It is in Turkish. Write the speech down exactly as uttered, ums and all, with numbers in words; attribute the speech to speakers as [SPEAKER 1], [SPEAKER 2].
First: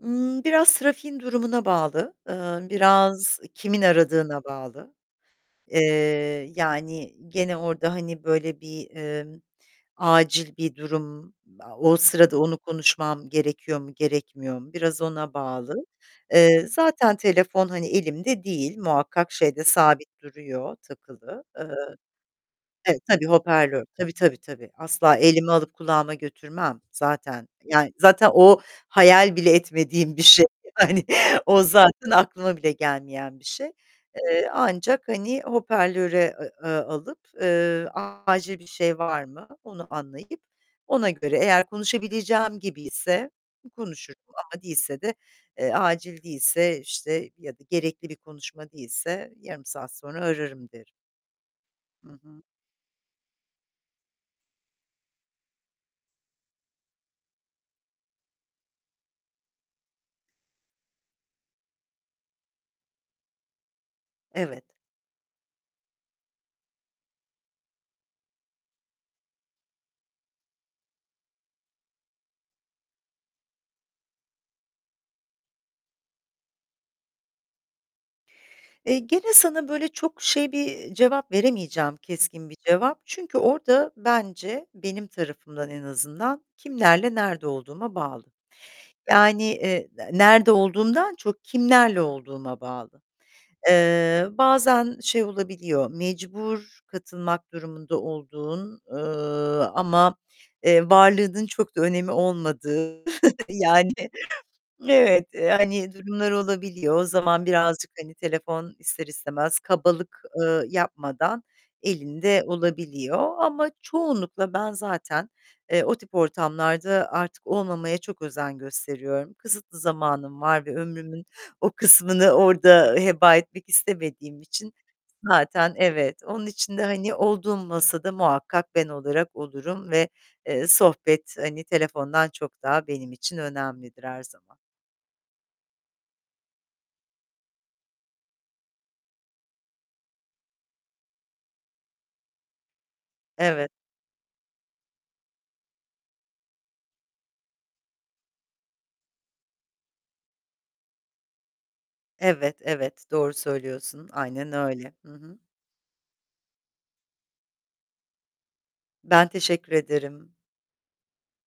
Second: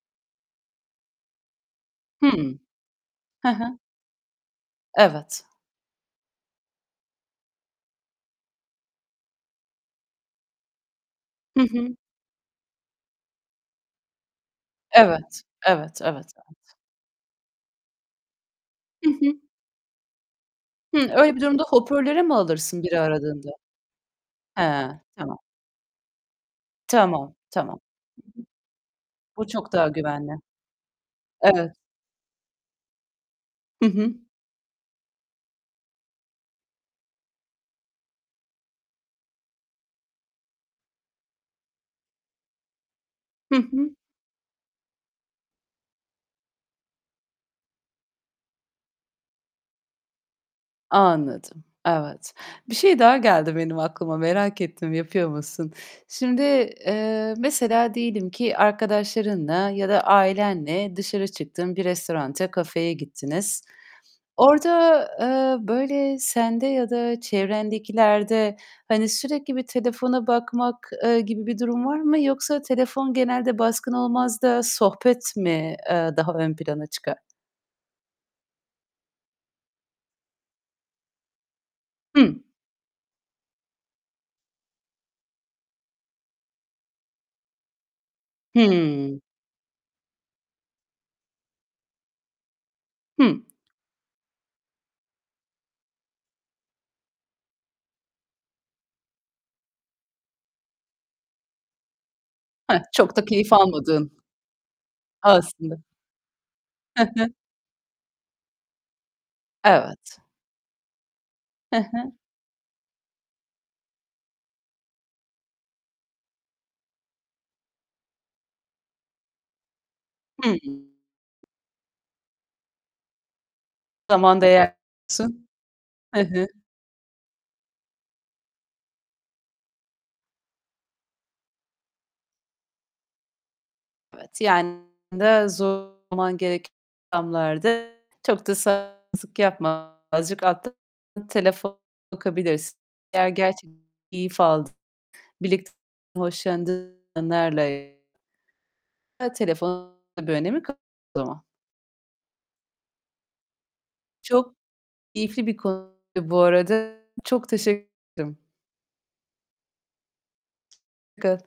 [SPEAKER 1] Iıı, biraz trafiğin durumuna bağlı. Eee,
[SPEAKER 2] Hımm.
[SPEAKER 1] biraz
[SPEAKER 2] Hı hı.
[SPEAKER 1] kimin aradığına bağlı.
[SPEAKER 2] Evet.
[SPEAKER 1] Eee, yani, gene orada hani böyle bir, eee, acil bir durum,
[SPEAKER 2] Hı
[SPEAKER 1] a
[SPEAKER 2] hı.
[SPEAKER 1] o sırada onu konuşmam gerekiyor mu, gerekmiyor mu biraz ona
[SPEAKER 2] Evet,
[SPEAKER 1] bağlı.
[SPEAKER 2] evet, evet,
[SPEAKER 1] Eee,
[SPEAKER 2] evet.
[SPEAKER 1] zaten telefon, hani, elimde değil,
[SPEAKER 2] Hı
[SPEAKER 1] muhakkak
[SPEAKER 2] hı.
[SPEAKER 1] şeyde sabit duruyor
[SPEAKER 2] Hımm, öyle bir
[SPEAKER 1] takılı.
[SPEAKER 2] durumda
[SPEAKER 1] Iıı
[SPEAKER 2] hopörlere mi alırsın
[SPEAKER 1] Evet
[SPEAKER 2] biri
[SPEAKER 1] tabii
[SPEAKER 2] aradığında?
[SPEAKER 1] hoperlör. Tabii, tabii, tabii.
[SPEAKER 2] Hee,
[SPEAKER 1] Asla
[SPEAKER 2] tamam.
[SPEAKER 1] elime alıp kulağıma götürmem
[SPEAKER 2] Tamam,
[SPEAKER 1] zaten.
[SPEAKER 2] tamam. [unintelligible]
[SPEAKER 1] Yani zaten o hayal
[SPEAKER 2] Bu
[SPEAKER 1] bile
[SPEAKER 2] çok daha
[SPEAKER 1] etmediğim bir
[SPEAKER 2] güvenli.
[SPEAKER 1] şey. Hani, o
[SPEAKER 2] Evet.
[SPEAKER 1] zaten aklıma bile gelmeyen bir şey.
[SPEAKER 2] Hı hı.
[SPEAKER 1] Eee, ancak, hani, hoperlöre, eee, aaa, alıp, eee, acil bir şey var mı onu anlayıp ona göre Eğer konuşabileceğim gibiyse
[SPEAKER 2] Hı hı.
[SPEAKER 1] konuşurum. Ama değilse de, eee, acil değilse, işte, ya da gerekli bir konuşma değilse yarım saat sonra ararım derim.
[SPEAKER 2] Anladım.
[SPEAKER 1] Hı
[SPEAKER 2] Evet.
[SPEAKER 1] hı.
[SPEAKER 2] Bir şey daha geldi benim aklıma. Merak ettim, yapıyor musun? Şimdi, eee, mesela diyelim ki, arkadaşlarınla ya da ailenle dışarı çıktın, bir restoranta, kafeye gittiniz.
[SPEAKER 1] Evet.
[SPEAKER 2] Orada, eee, böyle sende ya da çevrendekilerde, hani, sürekli bir telefona bakmak, eee, gibi bir durum var mı? Yoksa telefon genelde baskın olmaz da sohbet mi, eee, daha ön plana çıkar?
[SPEAKER 1] Eee, gene sana böyle çok şey bir, eee, cevap veremeyeceğim,
[SPEAKER 2] Hımm.
[SPEAKER 1] keskin bir cevap. Çünkü orada bence, benim tarafımdan en azından kimlerle nerede olduğuma bağlı.
[SPEAKER 2] Hımm.
[SPEAKER 1] Yani, eee, nerede olduğumdan çok kimlerle olduğuma bağlı.
[SPEAKER 2] Hı.
[SPEAKER 1] Eee, bazen şey olabiliyor mecbur katılmak durumunda olduğun, eee, ama, eee, varlığının çok da önemi
[SPEAKER 2] Hıh,
[SPEAKER 1] olmadığı.
[SPEAKER 2] çok da keyif
[SPEAKER 1] Yani,
[SPEAKER 2] almadığın
[SPEAKER 1] evet,
[SPEAKER 2] Aslında.
[SPEAKER 1] hani durumlar olabiliyor.
[SPEAKER 2] Hı
[SPEAKER 1] O
[SPEAKER 2] hı.
[SPEAKER 1] zaman birazcık hani telefon ister istemez
[SPEAKER 2] Evet.
[SPEAKER 1] kabalık, ııı, yapmadan
[SPEAKER 2] Hı hı.
[SPEAKER 1] elinde olabiliyor. Ama çoğunlukla ben zaten, eee, o tip ortamlarda artık olmamaya çok özen gösteriyorum. Kısıtlı zamanım
[SPEAKER 2] Hı.
[SPEAKER 1] var ve ömrümün o kısmını orada heba etmek
[SPEAKER 2] Zaman
[SPEAKER 1] istemediğim için
[SPEAKER 2] değer
[SPEAKER 1] zaten
[SPEAKER 2] Hı
[SPEAKER 1] evet, onun
[SPEAKER 2] hı.
[SPEAKER 1] için de hani olduğum masada muhakkak ben olarak olurum ve, eee, sohbet hani telefondan çok daha benim için önemlidir her
[SPEAKER 2] Evet,
[SPEAKER 1] zaman.
[SPEAKER 2] yani de zorlaman gereken ortamlarda çok da sal yapma azıcık alttan telefon bakabilirsin. Eğer
[SPEAKER 1] Evet.
[SPEAKER 2] gerçekten keyif aldığın, birlikte hoşlandığın anlarla ya, telefonun da bir önemi kalmaz o zaman.
[SPEAKER 1] Evet, evet. Doğru söylüyorsun. Aynen
[SPEAKER 2] Çok
[SPEAKER 1] öyle. Hı hı.
[SPEAKER 2] keyifli bir konuydu bu arada. Çok teşekkür ederim.
[SPEAKER 1] Ben teşekkür ederim.
[SPEAKER 2] Hoşçakal.